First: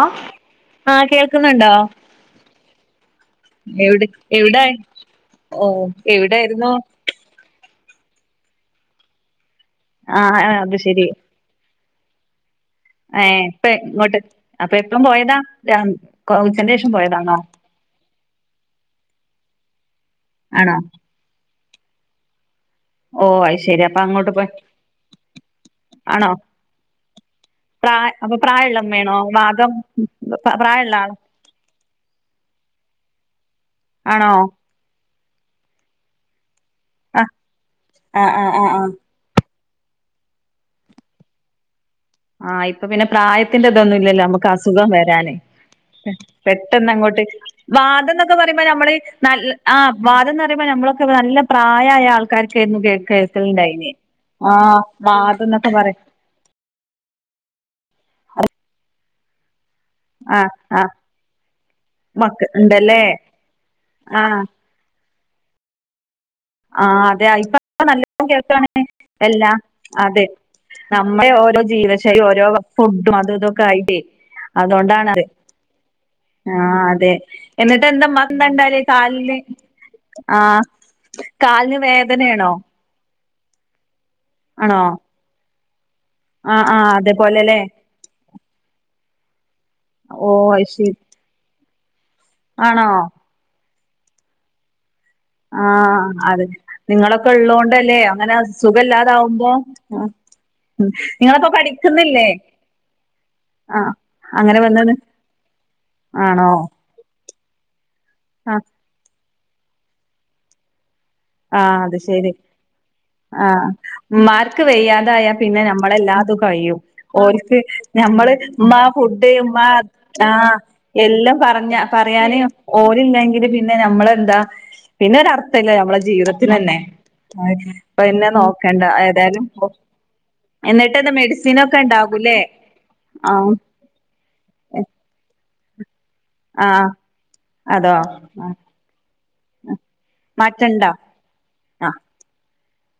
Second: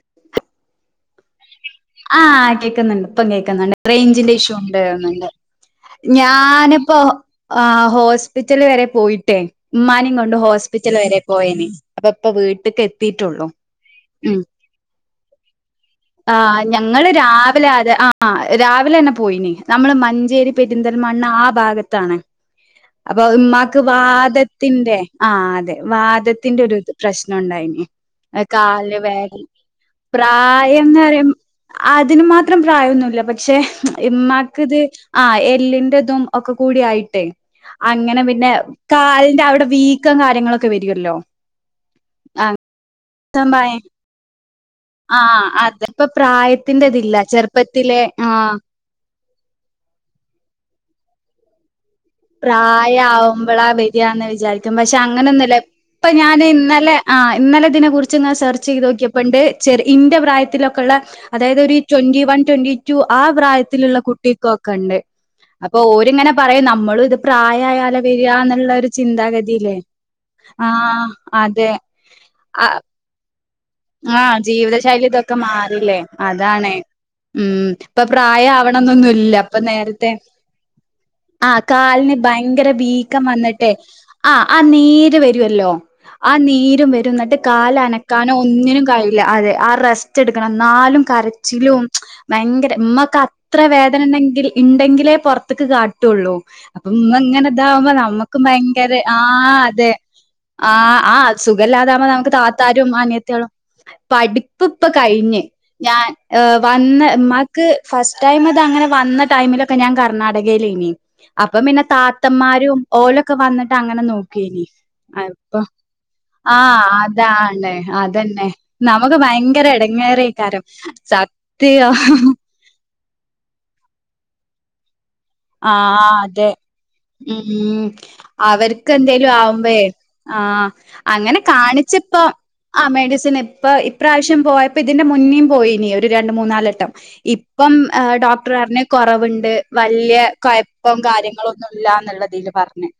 ആഹ ആഹ കേക്കുന്നുണ്ട് ഇപ്പം കേക്കുന്നുണ്ട് എവിടെ റേഞ്ചിന്റെ ഇഷ്യൂ എവിടെ ഉണ്ട്ണ്ട് ഓ എവിടായിരുന്നു ഞാനിപ്പോ ആഹ ഹോസ്പിറ്റല് വരെ പോയിട്ടേ ഉമ്മാനും കൊണ്ട് ആഹ് അത് ഹോസ്പിറ്റൽ ശെരി വരെ പോയന് അപ്പ ഇപ്പ വീട്ട ഏ ഇപ്പ ഇങ്ങോട്ട് അപ്പൊ എപ്പം പോയതാ ആ് ഉച്ചന്റെ ശേഷം ഞങ്ങള് പോയതാണോ രാവിലെ ആതെ ആ ആ രാവിലെ തന്നെ പോയിന നമ്മള് മഞ്ചേരി ആണോ പെരിന്തൽമണ്ണ് ആ ഭാഗത്താണ് അപ്പൊ ഓ അത് ഉമമാക്ക് ശെരി അപ്പൊ അങ്ങോട്ട് പോയി വാദത്തിന്റെ ആ അതെ ആണോ വാദത്തിന്റെ ഒരു പ്രശ്നം ഉണ്ടായിന് പ്രായ അപ്പൊ പ്രായമുള്ള കാല് ഉമ്മയാണോ വേഗ വാഗം പ്രായമുള്ള പ്രായംന്ന് ആള് പറയാ അതിന് മാത്രം പ്രായൊന്നുമല്ല പക്ഷെ ആണോ ഉമാക്ക് ഇത് ആ എല്ലിറതും ഒക്കെ കൂടി ആ യിട്ടേ ആ അങ്ങനെ ആ പിന്നെ ആ ആ അവിടെ വീക്കും കാര്യങ്ങളൊക്കെ വരുല്ലോ ആഹ് ഇപ്പൊ പിന്നെ പ്രായത്തിന്റെതൊന്നുംല്ലല്ലോ അസുഖം ആ വരാനേ അതിപ്പോ പെട്ടെന്ന് പ്രായത്തിന്റെതില്ല അങ്ങോട്ട് ചെറുപ്പത്തിലെ വാദം ആ എന്നൊക്കെ പറയുമ്പോ നമ്മള് ആ വാദംന്ന് പറയുമ്പോൾ നമ്മളൊക്കെ നല്ല പ്രായ പ്രായ ആവുമ്പോളാ ബരിയാന്ന് വിചാരിക്കും ആഹ് പക്ഷെ വാദം അങ്ങനൊന്നുമില്ല എന്നൊക്കെ പറയും ഇപ്പൊ ഞൻ ഇന്നലെ ആ് ഇന്നലെ ഇതിനെ കുറിച്ച് ഇങ്ങെ സെർച്ച് ചെയ്ത് നോക്കിയപ്പുണ്ട് ചെറ ഇന്റെ ആഹ് പ്രായത്തിലൊക്കെ ആഹ് ഉള്ള അതായത് ഒരു ട്വന്റി വൺ മക്ക് ട്വന്റി ടു ഉണ്ടല്ലേ ആ പ്രായത്തിലുള്ള ആഹ് കുട്ടിക്കൊക്കെ ണ്ട് അപ്പൊ ഓരിങ്ങനെ പറയുംയും നമ്മൾ അതെയ ഇപ്പൊ നല്ലതും കേൾക്കാണ് എല്ലാ ചിന്താഗതിയില്ലേ? അതെ ആഹ് നമ്മുടെ ഓരോ അതെ. ജീവശൈലി ഓരോ ഫുഡും അതും ഇതൊക്കെ ആയിട്ടേ ആഹ ജീവിത ശൈലി അതുകൊണ്ടാണത് ഇതൊക്കെ മാറില്ലേ അതാണ് ആഹ് അതെ ഉം എന്നിട്ട് ഇപ്പൊ എന്താ ഉമ്മാക്ക് പ്രായ എന്താ ഇണ്ടാവല് ആവണന്നൊന്നും കാലിന് ഇല്ല അപ്പൊ നേരത്തെ ആഹ് ആ കാലിന് ഭയങ്കര വീക്കം വന്നിട്ടെ ആ് ആ ആണോ നേര് വരുവല്ലോ ആ ആഹ് നീരും ആഹ് വരുന്നിട്ട് അതേപോലെല്ലേ കാാല അനക്കാനോ കല്ല അതെ ആ റെസ്റ്റ് ഓ എടുക്കണം അയ്ശരി എന്നാലും കരച്ചിലും ഭയങ്കര ആണോ മമ്മക്ക് അത്ര വേദന ഉണ്ടെങ്കിൽ ഉണ്ടെങ്കിലേ പൊറത്തേക്ക് ആഹ് കാട്ടുള്ളൂ അതെ അപ്പം നിങ്ങളൊക്കെ ഇങ്ങനെ ഇതാവുമ്പോ ഉള്ളോണ്ടല്ലേ അങ്ങനെ നമ്മുക്ക് ഭയങ്കര ആ സുഖല്ലാതാവുമ്പോ അതെ ആഹ് ഉം ആഹ് ആഹ നിങ്ങളപ്പോ സുഖമില്ലാതാവുമ്പോ പഠിക്കുന്നില്ലേ നമുക്ക് താത്താരും അനി ആഹ് അങ്ങനെ പഠിപ്പ ഇപ്പ വന്നത് കഴിഞ്ഞഞ് ഞാൻ ആണോ വന്നക്ക് ഫസ് അത് ആഹ് അങ്ങനെ വന്ന ടൈമിലൊക്കെ ഞാൻ കർണാടകയിൽ ഇനി ആഹ അത് ശരി ഓലൊക്കെ ആഹ് വന്നിട്ട് അങ്ങനെ മാർക്ക് നോക്കേനി. വ്യാതായാ അപ്പൊ പിന്നെ നമ്മളെ കഴഓ ആഹ് അതാണ് ന ഉ അതന്നെ. ഫു് നമുക്ക് ഉ ഭയങ്കര ആ എടങ്ങേറേക്കാരം എല്ലാം പറ സത്യം. പറയാന് പിന്നെ നമ്മെന്താ പിന്നെ ഒരു അത്ഥല്ല നമ്മ ആ അതെ ഉ പിന്നെ നോക്കണ്ട അവർക്ക് എന്തേലും ഏതായാലും ആവുമ്പ ആഹ എന്നിട്ടെന്താ അങ്ങനെ മെഡിസിനൊക്കെ കാണിച്ചപ്പ ഇണ്ടാകൂല്ലേ ആ് മെഡിസിൻ ആഹ് ഇപ്പ ഇപ്രാവശ്യം പോയപ്പോ ഇതിന്റെ മുന്നേം പോയിനി ഒരു രണ്ട മൂന്ന ആഹ് നാലട്ടം ഇപ്പം അതോ ഡോക്ടർാരന് കുറവുണ്ട് വലിയ മാറ്റണ്ടോ കുയപ്പം കാര്യങ്ങളൊന്നും ഇല്ല ആഹ് എന്നുള്ളതിൽ പറഞ്ഞഞ്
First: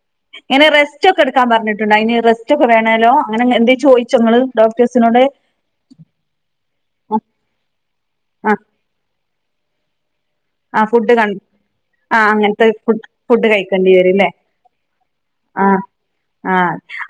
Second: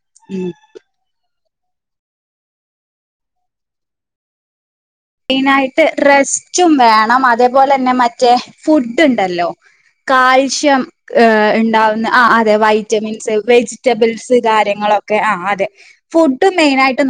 ഇങ്ങനെ സ് ഒക്കെ എടുക്കാൻ പറഞ്ഞിട്ടുണ്ടണ്ട് അതിന്റെസ്റ്റ് ഒക്കെ വേണേലോ അങ്ങനെ എന്ത ചോിച്ചോ ഡോക്ടേ മെയിന ആായിട്ട് റെസ്റ്റും വേണം അതേപോലെ തന്നെ മറ്റേ ആഹ് ഫുഡും ഉണ്ടല്ലോ ആ കാൽഷ്യം ഫുഡ് ് കൺ ഉണ്ടാവുന്ന ആ അതെ അങ്ങനത്തെ ഫുഡ് വൈറ്റമിൻസ് ഫുഡ് കഴിക്കേണ്ടി വരും ല്ലേ വെജിറ്റബിൾസ് കാര്യങ്ങളും ആ ആ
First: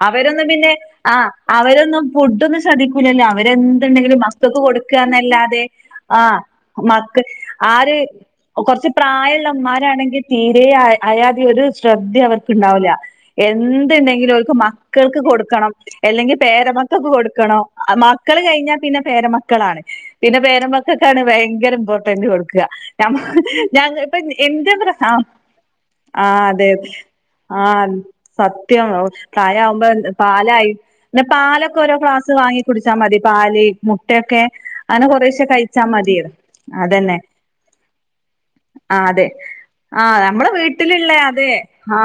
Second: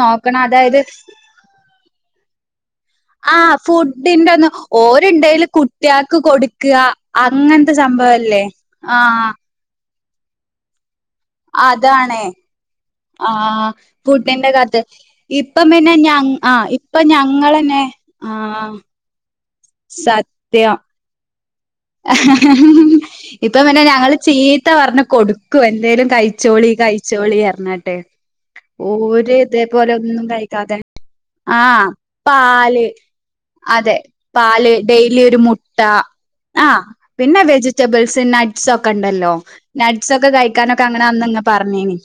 നോക്കണം അവരൊന്നും പിന്നെ അതായത് ആ അവരൊന്നും ഫുഡ സധിക്കൂല്ലോ ആഹ് അവരെന്ണ്ടെങ്കിലും ഫുഡിന്റൊന്ന് മക്കൾക്ക് ഓര്ണ്ടേല് കൊടുക്കുകന്നല്ലാതെ കുട്ട്യാക്ക് ആ കൊടുക്ക്ക മ അങ്ങനത്തെ ആര് സംഭവല്ലേ കുറച്ച് ആഹ് പ്രായമുള്ളമാരാണെങ്കിൽ തീരെ അയാതെ ഒരു ശ്രദ്ധ അതാണ് അവർക്ക്ുണ്ടാവൂില്ല [unintelligible] ആഹ് എന്ത് ണ്ടെകിലും ഫുഡിന്റെ ഓല്ക്ക്‌ കത്ത് മക്കൾക്ക് ഇപ്പം കൊടുക്കണം പിന്നെ ഞ അല്ലെങ്കിൽ ആഹ് ഇപ്പൊ പേരമക്കൾക്ക് കൊടുക്കണംോ ഞങ്ങളന്നെ മക്കൾ ആഹ് കഴിഞ്ഞാൽ പിന്നെ പേരമ.. മക്കളാണ് പിന്നെ പേരമ്മ സത്യം ക്കൊക്കെയാണ് ഭയങ്കര ഇമ്പോർട്ടന്റ് കൊടുക്കുക ഇപ്പം പിന്നെ ഞ ഇപ്പ ഞങ്ങള് ചീത്ത എന്ത പ്രസ പറഞ്ഞ് കൊടുക്കും എന്തേലും ആ കഴിച്ചോളി അതെതെ കഴിച്ചോളി ആ.. പറഞ്ഞിട്ട് സത്യ ഓര് പ്രായ ആവുമ്പോ ഇതേപോലെ ഒന്നും പാലായി കഴിക്കാതെ പിന്നെ പാലൊക്കെ ആഹ് ഓരോ ഗ്ലാസ് വാങ്ങി പാല് കുടിച്ചാ.. മതി പാല് അതെ മുട്ടൊക്കെ പാല് അങ്ങനെ കൊറേശെ കഴിച്ചാ മതിയ.. ആ പിന്നെ വെജി ബൾസ് നട്സ് ഒക്കെ ആഹ് അതെ ഉണ്ടല്ലോ നട്സ് ആഹ് ഒക്കെ നമ്മളെ കഴിക്കാനൊക്കെ അങ്ങനെ വീട്ടിലുള്ള അന്ന് തന്നെ പറഞ്ഞേനീ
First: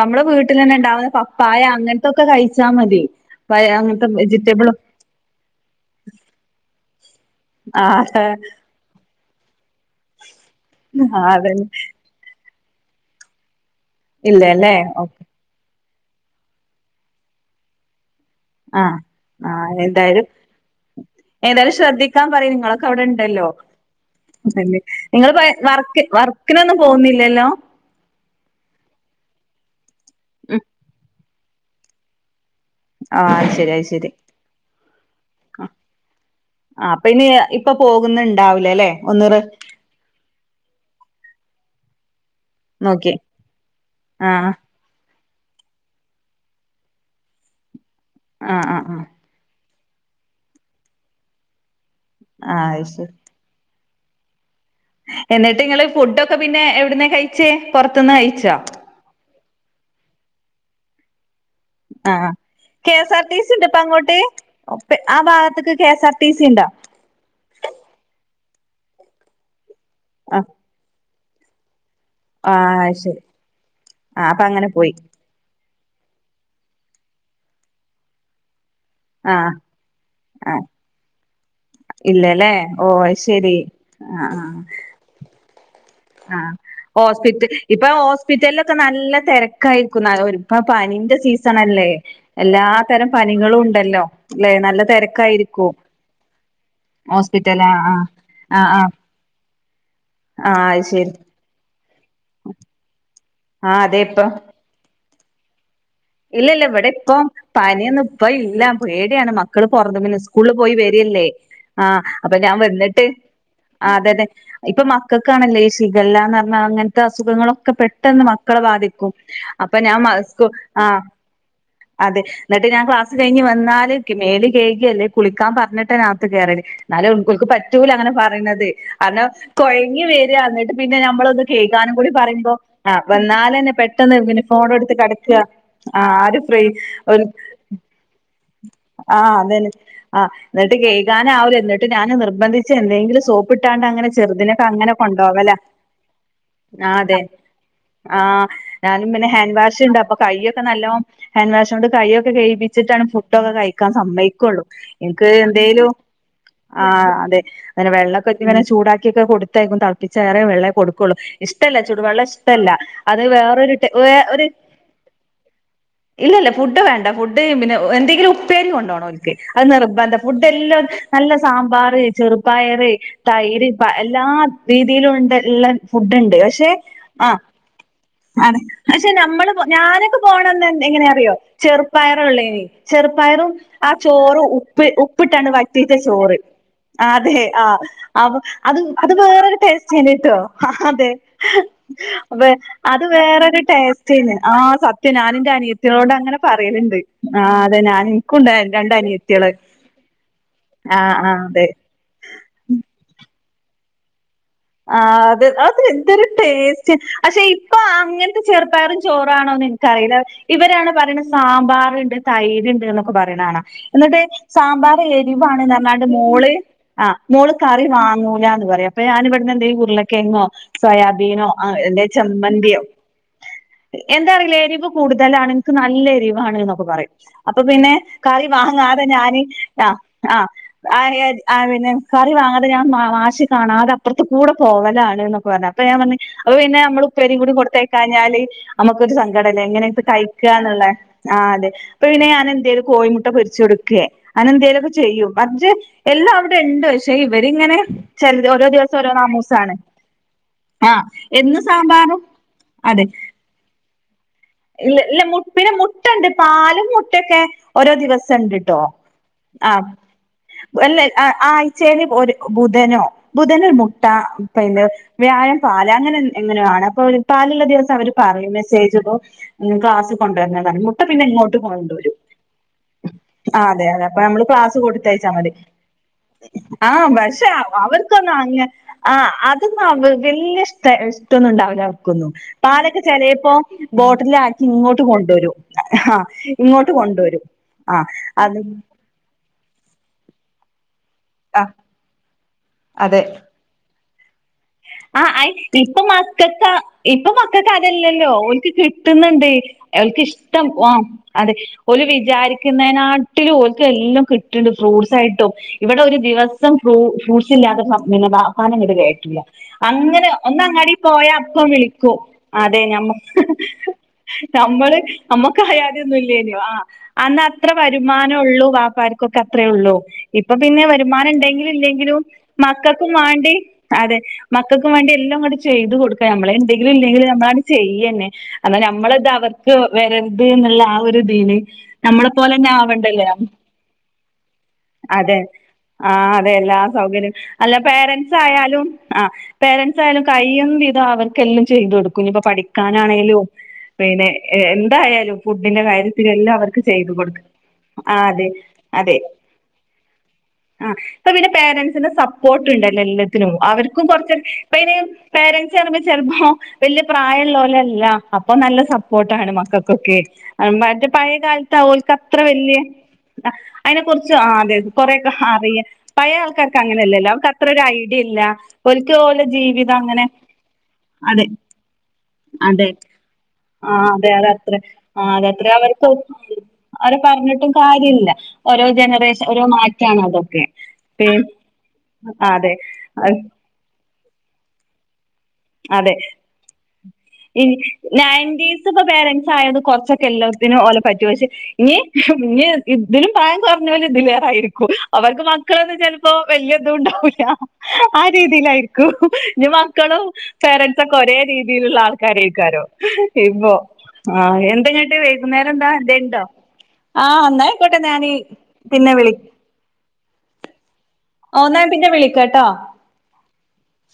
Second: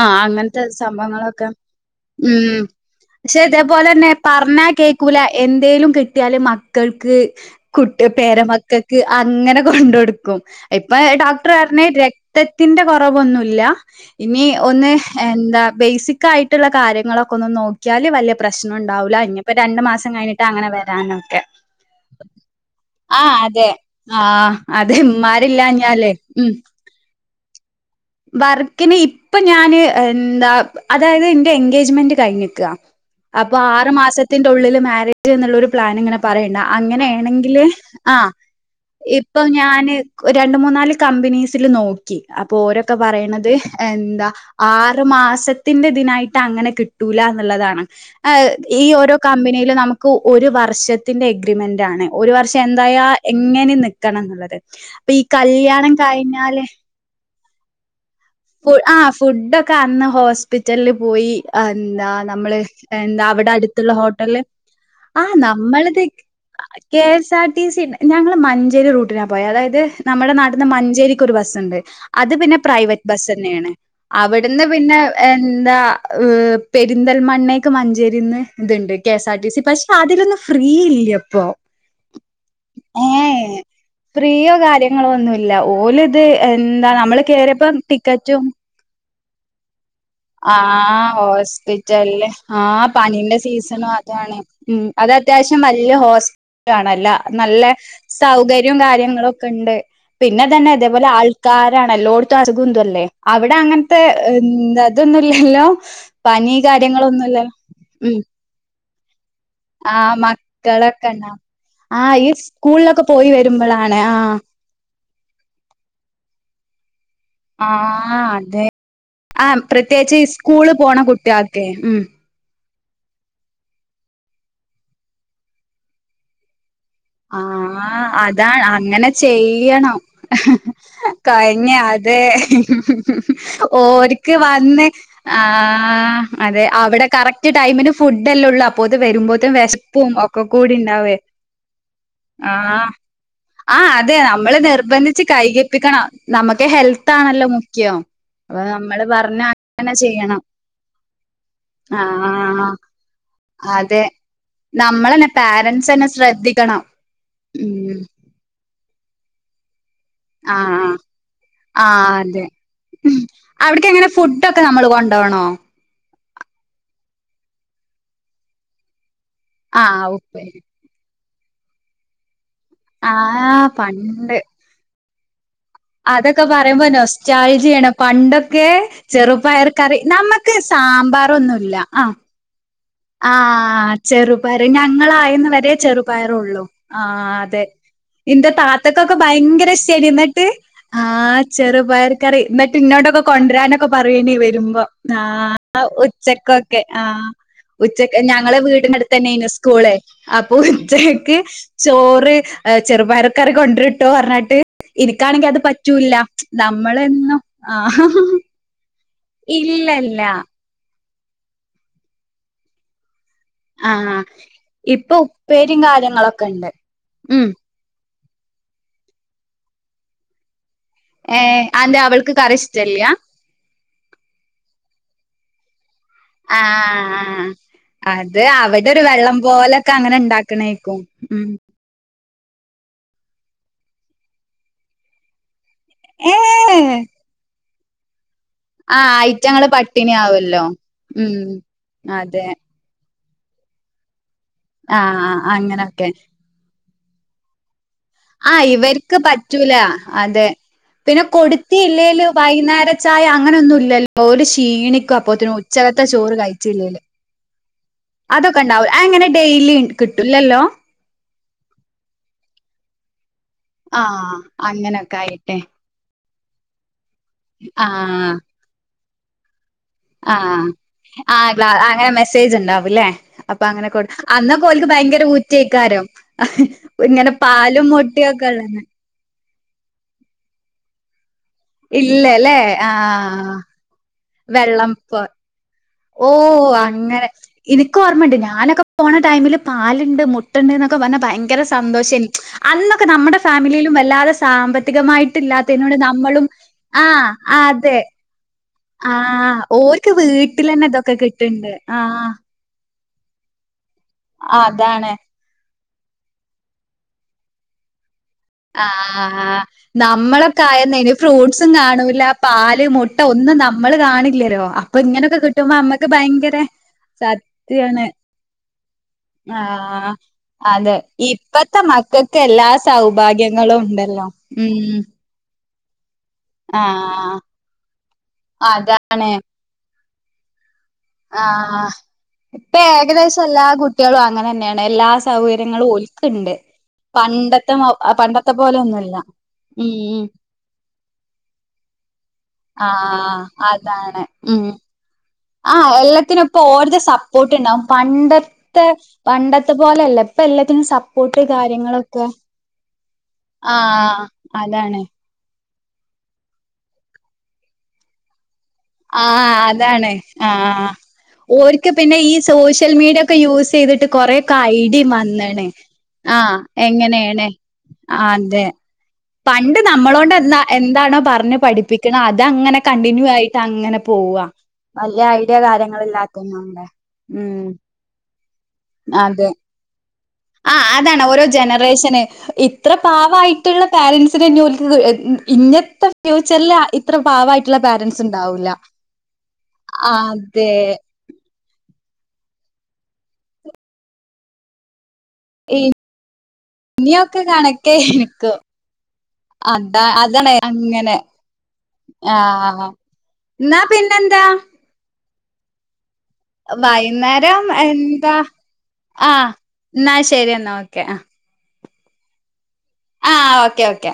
നമ്മുടെ വീട്ടിൽ തന്നെ ഉണ്ടാവുന്ന പപ്പായ അങ്ങനത്തൊക്കെ ഉം കഴിച്ചാ മതി പക്ഷെ പഴ ഇതേപോലെ അങ്ങനത്തെ തന്നെ പറഞ്ഞ വെജിറ്റബിളും കേക്കൂല എന്തേലും കിട്ടിയാല് മക്കൾക്ക് കുട്ടി ആ പേരമക്കൾക്ക് അങ്ങനെ കൊണ്ട് കൊടുക്കും ഇപ്പൊ ഡോക്ടർ അതന്നെ പറഞ്ഞ് മത്തത്തിന്റെ കുറവൊന്നുമല്ല ഇനി ഇല്ലല്ലേ ഒന്ന് ഓക്കെ എന്താ ബേസിക് ആയിട്ടുള്ള കാര്യങ്ങളൊക്കെ ഒന്നു നോക്കിയാല് വല ആഹ് പ്രശ്നംണ്ടാവല ഇനിപ്പോ ആഹ് രണ്ടു മാസം എന്തായാലും കഴിഞ്ഞിട്ട് അങ്ങനെ വരാനൊക്കെ ഏതായാലും ശ്രദ്ധിക്കാൻ പറയ് നിങ്ങളൊക്കെ അവിടെ ആ ഉണ്ടല്ലോ അതെ ആ അതല്ലേ അതെമാരില്ല ഞാലേ ഉം ഇല്ലല്ലോ വർക്കിന് ഇപ്പൊ ഞാന് എന്താ അതായത് എന്റെ എൻഗേജ്മെന്റ് കഴിഞ് ക് ആഹ് അത് അപ്പൊ ശരി അത് ആറു ശരി മാസത്തിന്റെ ഉള്ളില് മാരേജ് എന്നുള്ള ഒരു പ്ലാൻ ഇങ്ങനെ പറയണ്ട ആഹ് അപ്പൊ ഇനി അങ്ങനെയാണെങ്കില് ഇപ്പൊ ആ പോകുന്നുണ്ടാവൂല അല്ലെ ഒന്ന് റെ ഇപ്പൊ ഞാന് രണ്ട് മൂന്ന നാല് കമ്പനീസിൽ നോക്കി അപ്പോ ഓ ക്കെ നോക്കി പറയുന്നത് എന്താ ആഹ് ആറ് മാസ മാസത്തിന്റെ ഇതിനായിട്ട് അങ്ങനെ കിട്ടൂല എന്നുള്ളതാണ് ആ ആഹ് ആഹ് ഇ ആഹ് ഓരോ കമ്പനിയിലും ന ഒരു വർഷത്തിന്റെ എഗ്രിമെന്റ് ആണ് ഒരു വർഷം ആഹ് അത് എന്തായാ ശരി എങ്ങനെ നിക്കണം എന്നുള്ളത് അപ്പൊ ഈ എന്നിട്ട് നിങ്ങള് കല്യാണം ഫുഡൊക്കെ പിന്നെ കഴിഞ്ഞാല് എവിടുന്ന കഴിച്ചേ പുറ ആ ഫുഡൊക്കെ അന്ന് ഹോസ്പിറ്റലിൽ പോയി ഹാ എന്താ ആഹ് നമ്മള് കെ എസ് എന്താ ആർ ടി അവിടെ സി ഉണ്ട് ഇപ്പ അടുത്തുള്ള അങ്ങോട്ട് ഹോട്ടല് പെ ആ ഭാഗത്തേക്ക് കെ നമ്മളത് എസ് ആർ ടി സി ഉണ്ടോ K S R T C ഞങ്ങ മൈ മഞ്ചേരി റൂട്ടില പോയെ അതായത് നമ്മുടെ ആഹ് നാട്ടന്ന് മഞ്ചേരിക്ക് ഒരു ബസ് ഉണ്ട് അത് പിന്നെ പ്രൈ ആഹ് അത് ശരി ബസ് തന്നെയാണ് ആഹ് അപ്പൊ അവിടുന്ന് അങ്ങനെ പോയി പിന്നെ എന്താ ഏ പെരിന്തൽമണ്ണേക്ക് മഞ്ചേരിന്ന് ഇതുണ്ട് കെ എസ് ആർ ടി ആഹ് സി പക്ഷെ അതിലൊന്നും ആഹ് ഫ്രീ ഇല്ലിപ്പോ ഏ ഇല്ലല്ലേ ഓ അത് ശരി ആഹ് പ്രിയോ ആഹ് കാര്യങ്ങളോ ഒന്നുല്ല ഓല് അത് എന്താ നമ്മള് കേറിയപ്പം പിത്തല്ലൊക്കെ നല്ല തിരക്കായി [unintelligible] പ്പ ആഹ് പനിന്റെ സീസൺ അല്ലേ ഹോസ്പിറ്റലില് എല്ലാ ആഹ് തരം പനീന്റെ പനികളും സീസണും ഉണ്ടല്ലോ അതാണ് അല്ല നല്ല ഉം അത് അത്യാവശ്യം തിരക്കായിരിക്കും വലിയ ഹോസ്പിറ്റല ആണല്ല ഹോസ്പിറ്റല നല്ല ആഹ് ആഹ് സൗകര്യവും ആഹ് കാര്യങ്ങളും ഒക്കെ ഉണ്ട് പിന്നെ ആഹ് തന്നെ [unintelligible] അത് അപോലെ ശരി ആൾക്കാരാണ് എല്ലോടത്തും [unintelligible] അല്ലേ അവിടെ ആഹ് അങ്ങനത്തെ അതെ അതൊന്നുംല്ലല്ലോ ഇല്ല ഇല്ല ഇവിടെ ഇപ്പം പനിയൊന്ന ഉം ഇപ്പ ഇല്ല പേടിയാണ് മ മക്കള് ആഹ് പോറത്തുനിന്ന് സ്കൂൾ പോയി മക്കളൊക്കെ വരിയല്ലേ ഉണ്ടാവും ആ ആഹ് ഈ അപ്പൊ ഞാൻ വന്നിട്ട് സ്കൂളിലൊക്കെ പോയി ആ വരുമ്പോഴാണ് അതന്നെ ആഹ് ഇപ്പൊ മക്കൾക്കാണല്ലേ ശിഖല്ലന്ന് പ അങ്ങനത്തെ അസുഖങ്ങളൊക്കെ ആഹ് പെട്ടെന്ന് മക്കളെ അതെ ബാധിക്കും ആഹ് അപ്പൊ ഞാൻ പ്രത്യേകിച്ച് ഈ മാസ്ക്കും സ്കൂള് പോണ കുട്ടിയാക്കെ ഉം എന്നിട്ട് ഞാൻ ക്ലാസ് കഴിഞ് വന്നാലേ മേല് ക കേഴുകിയല്ലേ കുളിക്കാൻ പറഞ്ഞിട്ട് അതിനകത്ത് കേറാല് എന്നാലെ ഉൺകുൾക്ക് പറ്റൂല ആഹ് അങ്ങനെ അതാ പറയണുന്നത് അങ്ങനെ അതോ ചെയ്യണം കോഴഞ്ഞ് വേരാന്നിട്ട് പിന്നെ നമ്മളൊന്ന് കഴിഞ്ഞ കേൾക്കാൻ കൂടി അതെ പറയുമ്പോ ആ വന്നാൽ തന്നെ പെട്ടെന്ന് ഓര്ക്ക് ഇങ്ങെ ഫോണ വന്ന് എടുത്ത് കിടക്കുക ആ ആഹ് ആര് ഫ്രൈ അതെ അവിടെ ഓ കറക്റ്റ് ടൈമിന് ഫുഡല്ലേ ഉള്ളൂ അപ്പോത് ആഹ് വരുമ്പോത്തും അതെ വെശപ്പും ആഹ് ഒക്കെ കൂടി എന്നിട്ട് ഇണ്ടാവേ കേഴകാന ആവല എടുത്തി ഞൻ നിർബന്ധിച്ച് ആഹ് എന്തെങ്കിലും സോപ്പിട്ടാണ്ട് ആഹ് അങ്ങനെ അതെ നമ്മള് ചെറുതിനൊക്കെ അങ്ങനെ നിർബന്ധിച്ച് കൊണ്ടപകല കൈകെപ്പിക്കണം നമുക്ക് ആ ഹെൽത്ത് അതെ ആണല്ലോ മുഖ്യം ആ അപ്പൊ നമ്മള് ഞാനും പിന്നെ പറഞ്ഞ ഹാൻഡ് വാഷ് അങ്ങനെ ഉണ്ട് അപ്പൊ ചെയ്യണം കൈയൊക്കെ നല്ലോ ഹാൻഡ് വാഷ് ഇട്ട് കയൊക്കെ ആഹ് കഴപ്പിച്ചിട്ടാണ് ഫുഡൊക്കെ കഴിക്കാൻ അതെ സമ്മായിക്കുൽ നമ്മളന്നെ എനിക്ക് പാരൻറ്സ് എന്തേലും തന്നെ ശ്രദ്ധിക്കണം ആഹ് അതെ ആ ഉം വെള്ളൊക്കെ ഇങ്ങനെ ചൂടാക്കിയൊക്കെ കൊടുത്തക്കും പ്പിച്ചേറെ വെള്ളേ ആഹ് കൊടുക്കുള്ളു ഇഷ്ടല്ല ആഹ് ചുടുവെള്ളം അതെ ഇഷ്ടമല്ല ഉം അത് വേറൊരു അവിടക്ക് ഒരു എങ്ങനെ വേ ഒരു ഫുഡൊക്കെ നമ്മള് കൊണ്ടോണോ ഇല്ല ഇല്ല ഫുഡ് വേണ്ട ഫുഡ്ഡ് പിന്നെ എന്തെങ്കിലും ഉപ്പേരി കൊണ്ടോ അത് ആഹ് നിർബെന്താ ഉപ്പേരി ഫുഡെല്ലാം നല്ല സാമ്പാർ ചെറു പയറ് ആഹ് തൈര് എല്ലാ പണ്ട് രീതിയിലും ഉണ്ട് എല്ലാ ഫുഡിണ്ട് അതൊക്കെ പക്ഷെ പറയുമ്പോ ആഹ് നൊസ്റ്റാൾജിയാണ് ആഹ് പണ്ടൊക്കെ പക്ഷെ നമ്മള് ചെറുപയർ കറി ഞാനൊക്കെ നമ്മക്ക് എങ്ങനെ അറിയോ സാമ്പാറൊന്നുല്ല ആഹ് ചെറുപ്പയറൊള്ളേനി ചെറുപ്പയറും ആ ആഹ് ചോറും ചെറുപയറ് ഉപ്പ് ഞങ്ങളായന്ന് ഉപ്പിട്ടാണ്ട് വരെ വയ്റ്റീത്തെ ചോറ് ചെറുപയറൊള്ളു ആഹ് അതെ ആഹ് അവ് ഇന്റെ അത് അത് താത്തക്കൊക്കെ വേറൊരു ഭയങ്കര ഇഷ്ടേനി ടേസ്റ്റന്നട്ടോ ഇന്നട്ട് അതെ ആഹ് ചെറുപയർ കറി അപ്പ ഇന്നട്ട് അത് ഇന്നോടൊക്കെ വേറൊരു കൊണ്ടരാനൊക്കെ ടേസ്റ്റ്ന്ന് പറയേനി വരുമ്പോ ആഹ് സത്യാ ഞാനിന്റെ അനിയത്തിനോട് അങ്ങനെ പറയലുണ്ട് ആഹ് അതെ ഞാൻ ഉച്ചക്ക് എനിക്കുണ്ട് ഞങ്ങളെ രണ്ട് വീടിനടുത്ത് തന്നൊയിനു അനിയത്തികള് സ്കൂഅള അപ്പൊ ആഹ് ആഹ് ഉച്ചക്ക് അതെ ചോറ് ചെറുപ ക്ക കൊണ്ടിരിട്ടോ പറ ആഹ് അത് അത് ഇതൊരു ടേസ്റ്റ് നമ്മളെന്നും പക്ഷെ ഇപ്പ ആഹ് അങ്ങനത്തെ ചെറുപയറും ചോറാണോന്ന് എനിക്കറിയില്ല ഇല്ലല്ല ഇവരാണ് പറയണ സാമ്പാറുണ്ട് തൈര്ണ്ട് പ്പ പറയിന്ന കാണാം ആഹ് എന്നിട്ട് സാമ്പാർ ഇപ്പൊ എരിവാണ് ഉപ്പേരിം പറഞ്ഞാണ്ട് മോള് കാര്യങ്ങളൊക്കെണ്ട് ആഹ് ഉം മോള് കറി വാങ്ങ ല്ലാന്ന് പറയും അപ്പ ഞാന് ഇവിടന്ന് എന്തേലും ഉരിളകിഴങ്ങൊ സോയാബീനോ ഏഹ് അതെന്തേ എന്തെ അവൾക്ക് കറി ചമ്മന്തിയോ ഇഷ്ടല്ല്യ എന്താ അറിയില്ല എരിവ് കൂടുത തലാണ് ഇൻക്ക് ന നല്ലെരിവാണ് എന്നൊക്കെ പറയും ആഹ് അപ്പൊ പിന്നെ അത് കറി അവിടെ ഒരു വാങ്ങാതെ വെള്ളം ഞാന് പോലൊക്കെ ആഹ് അങ്ങനെ ആഹ് ഇണ്ടാക്കണേക്കും ആഹ് ഉം ആഹ് പിന്നെ കറി വാങ്ങാതെ ഞാൻ മാശി കാണാതെ അപ്പുറത്ത് കൂടെ പോവലാണ് എന്നൊക്കെ പറഞ്ഞ അപ്പ ഞാ പറഞ്ഞ് അപ്പൊ പിന്നെ ഏഹ് നമ്മള് ഉപ്പേരി കൂടി കൊടുത്തയക്കാഞ്ഞാല് ആഹ് നമ്മുക്കൊരു സങ്കടല്ലേ അയിറ്റങ്ങള് എങ്ങനെയിത് പട്ടിണിയാവല്ലോ കഴിക്കാന്നുള്ളള്ള ഉം ആഹ് അതെ അപ്പ പിന്നെ അതെ ഞാൻ എന്ത് ചെയ്ത് കോ പൊരിച്ചു കൊടുക്കേ അനന്തേലുംക്കെ ആഹ് ചെയ്യും ആഹ് മറ്റേ അങ്ങനൊക്കെ എല്ലാം അവിടെ ഇണ്ട് പക്ഷെ ഇവരിങ്ങനെ [inaudible] ക്ക് നാമൂസാണ് പറ്റൂല അതെ ആഹ് പിന്നെ എന്നും കൊടുത്തി സാമ്പാറും ഇല്ലേല് വൈകുന്നേര അതെ ചായ അങ്ങനൊന്നും ഇല്ലല്ലോ ഇപ്പോ ഇല്ല ഇല്ല പിന്നെ മുട്ടഒണ്ട്. ചോറ് പാലും കഴിച്ചില്ലേല് മുട്ടയൊക്കെ ഓരോ ദിവസം അതൊക്കെ ഒണ്ട്ട്ടോ. ഉണ്ടാവും അതെങ്ങനെ ഡെയിലി ആഹ് കിട്ടൂല്ലല്ലോ അല്ല ആഴ്ചയില് ഓരോ ബു ധനോ ബുധനിൽ മുട്ട, ആഹ് പിന്നെ അങ്ങനൊക്കെ ആയിട്ടെ വ്യാഴം പാല് അങ്ങനെന്ത് എങ്ങനെയോ ആണ്. അപ്പൊ അവര് പാലുള്ള ദിവസം അവര് ആഹ് പറയും. മെസ്സേജിടും. ഗ്ലാസ്സി കൊണ്ട് ആഹ് വരണതാ. മുട്ട പിന്നെ ആഹ് ഇങ്ങോട്ട് ഗ്ലാ അങ്ങനെ കൊണ്ടുവരും. മെസ്സേജ് ഉണ്ടാവുംല്ലേ അപ്പൊ ആഹ് അതെ അങ്ങനെ അതെ കൊടു അ നമ്മള് അന്നൊക്കെ ഗ്ലാസ്സ് ഓൽക്ക് ഭയങ്കര കൊടുത്തായച്ചാ മതി. ഊറ്റയ്ക്കാരം ആഹ് ഇങ്ങനെ പക്ഷേ പാലും അവർക്ക് മുട്ടയൊക്കെ [unintelligible] ഉള്ളന്ന് ആഹ് അത് [unintelligible] വല്യ ഇഷ്ട ഇഷ്ടൊന്നും ഇണ്ടാവില്ല അവർക്കൊന്നും. ഇല്ലല്ലേ പാലൊക്കെ ചെലേപ്പോ ആഹ് ബോട്ടിലിലാക്കി ഇങ്ങോട്ട് കൊണ്ടുവരും. ആഹ് ഓഹ് ഇങ്ങോട്ട് അങ്ങനെ കൊണ്ടുവരും ആഹ് എനിക്കോർമ്മയുണ്ട്. അത് ഞാനൊക്കെ പോണ ടൈമില് പാലുണ്ട് മുട് ടയൊണ്ടൊന്നൊക്കെ പറഞ്ഞ് ഭയങ്കര ആഹ് സന്തോഷാനി. അന്നൊക്കെ അതെ നമ്മുടെ ഫാമിലിയിലും വല്ലാതെ ആഹ് അയ് സാമ്പത്തികമായിട്ടില്ലാത്തതിനോട് ഇപ്പം നമ്മളും മക്കക്ക് ഇപ്പോ ഇപ്പ ആഹ് മക്കക്ക് അതെ അതല്ലല്ലോ ഓൽക്ക് കിട്ടുന്നുണ്ട് ആഹ് ഓർക്ക് എവൾക്ക് ഇഷ്ടം വീട്ടിലന്നെ ഇതൊക്കെ അതെ കിട്ടണ്ട് ഓല് ആഹ് വിചാരിക്കുന്ന [unintelligible] നാട്ടില് ഓൽക്ക് എല്ലാം കിട്ട്ണ്ട്. അതാണ് ഫ്രൂട്ട്സായിട്ടും ഇവടെ ഒരു ദിവസം ഫ്രൂ ഫ്രൂട്ട്സ് ഇല്ലാതെ പിന്നെ വാപ്പാനെ ഇങ്ങട്ട് കേറ്റില്ല. ആഹ് അങ്ങനെ ഒന്ന് നമ്മളൊക്കെ അങ്ങാടി ആയന്നേന് പോയാ അപ്പൊ ഫ്രൂട്ട്സും വിളിക്കും. കാണൂല അതെ പാല് ഞമ്മ മുട്ട ഒന്നും നമ്മള് കാണില്ലല്ലോ നമ്മള് അപ്പൊ ഇങ്ങനൊക്കെ നമ്മക്ക് കിട്ടുമ്പോ ആയാതി അമ്മക്ക് ഒന്നും ഭയങ്കര ഇല്ലാരുന്നു. ആഹ് അന്ന് അത്ര സത്യാണ് വരുമാനേ ഒള്ളൂ വാപ്പാര്ക്കൊക്കെ. ഇത്രേ ഉള്ളൂ. ആഹ് ഇപ്പൊ പിന്നെ അതെ വരുമാനം ഇണ്ടെങ്കിലും ഇപ്പത്തെ ഇല്ലെങ്കിലും മക്കൾക്ക് എല്ലാ മക്കക്കും വാണ്ടി സൗഭാഗ്യങ്ങളും അതെ ഉണ്ടല്ലോ മക്കക്കും ഉം വേണ്ടി എല്ലാം അങ്ങട് ചെയ്തു കൊടുക്കുക നമ്മള്. എന്തെങ്കിലും ഇല്ലെങ്കിലും ആഹ് നമ്മളങ്ങട് ചെയ്യന്നെ. എന്നാ നമ്മളിത് അതാണ് അവർക്ക് വരരുത് എന്നുള്ള ആ ഒരുതില് ആഹ് നമ്മളെ പോലെന്നെ ഇപ്പൊ ആവണ്ടല്ലാ. ഏകദേശം എല്ലാ കുട്ടികളും അങ്ങനെ തന്നെയാണ് എല്ലാ അതെ സൗകര്യങ്ങളും ആഹ് ഓൽക്കുണ്ട് അതെല്ലാ സൗകര്യം പണ്ടത്തെ അല്ല മ പേരൻസ് പണ്ടത്തെ ആയാലും പോലെയൊന്നുല്ല ആഹ് ഉം പേരൻസ് ആയാലും ഉം കഴിയും വിധം അവർക്കെല്ലാം ചെയ്ത് കൊടുക്കും. ഇനിപ്പോ ആഹ് പഠിക്കാനാണേലും അതാണ് പിന്നെ ഉം എന്തായാലും ഫുഡിന്റെ ആഹ് എല്ലാത്തിനും കാര്യത്തിലെല്ലാം ഇപ്പൊ അവർക്ക് ഓരത് ചെയ്തു കൊടുക്കും. സപ്പോർട്ട് ഉണ്ടാവും ആഹ് അതെ പണ്ടത്തെ അതേ പണ്ടത്തെ പോലെയല്ല ഇപ്പൊ എല്ലാത്തിനും ആഹ് ഇപ്പൊ സപ്പോർട്ട് പിന്നെ പേരൻസിന്റെ കാര്യങ്ങളൊക്കെ സപ്പോർട്ടുണ്ടല്ലോ എല്ലാത്തിനും. അവർ ക്കും ആഹ് കൊർച്ചൻ ഇപ്പ അയ്ന് അതാണ് പേരൻസ് പറിമ്പം ചെൽപ്പോ വല്യ പ്രായള്ളോലല്ല. അപ്പ നല്ല സപ്പോർട്ടാണ് ആഹ് അതാണ് മക്കൾക്കൊക്കെ. ആഹ് [unintelligible] പഴയ കാലത്ത ഓര്ക്ക് ഓൽക്ക് പിന്നെ ഈ അത്ര വല്യ സോഷ്യൽ മീഡിയ ഒക്കെ യൂസ് അതിനെ ചെയ്തിട്ട് കുറിച്ച് കൊറെക്കെ അതെ ഐഡിയ കൊറെക്കെ വന്ന്ണ് അറിയ പഴയ ആഹ് ആൾക്കാർക്ക് അങ്ങനെയല്ലല്ലോ എങ്ങനെയാണ് അവർക്ക് അത്ര ഒരു ഐഡിയ ആ ഇല്ല അതെ ഓൽക്ക് ഓലെ പണ്ട് ജീവിതം അങ്ങനെ നമ്മളോണ്ട് എന്താ എന്താണോ അതെ പറഞ്ഞഞ് പഠിപ്പിക്കണം അത് അങ്ങനെ കണ്ടിന്യൂ ആയി ആഹ അതെ അതത്ര ആ അതത്ര അവർക്ക് കാര്യങ്ങളില്ലാത്തന്നോണ്ട് അവര് ഉം പറഞ്ഞിട്ടും കാര്യില്ല ഓരോ ജനറേഷൻ ഓരോ മാ ആ അതാണ് ഓരോ ജനറേഷന് അതെ ഇത്ര അഹ് പാവായിട്ടുള്ള പാരൻറ്സിനെ ോലിക്ക് ഇന്നത്തെ അതെ ഫ്യൂച്ചറിൽ ഇത്ര ഇനി പാവായിട്ടുള്ള പാരന്റ്സ് ഉണ്ടാവൂില്ല ആ ത്തിന് ഓല പറ്റ പക്ഷേ ഇനി ഇ ഇതിലും പറയന്ന് പറഞ്ഞ പോലെ ഇതിലേറായിരിക്കും അവർക്ക് മക്കളൊന്നും ചിലപ്പോ വലിയതും ഉണ്ടാവില്ല ഇനിയൊക്കെ കണക്കേ ആ ആയിരിക്കും രീതിയിലായിരിക്കും ഇ അതാ മക്കളും അതാണ് ഒക്കെ അങ്ങനെ ഒരേ രീതിയിലുള്ള ആൾക്കാരക്കാരോ ആഹ് ഇപ്പ എന്നാ ആ പിന്നെന്താ എന്തെ ട്ട് വൈകുന്നേര എന്താ എന്ത ഉണ്ടോ ആഹ വൈകുന്നേരം എന്നന്നായിായിക്കോട്ടെ ഞാാനീ എന്താ പിന്നെ വിളി ആഹ് എന്നാ ശരി എന്നെന്നാ ഓക്കെ ഒന്നാമ പി ഞെ വിളിക്ക കേട്ടോ ആഹ് ഓക്കെ ഓക്കെ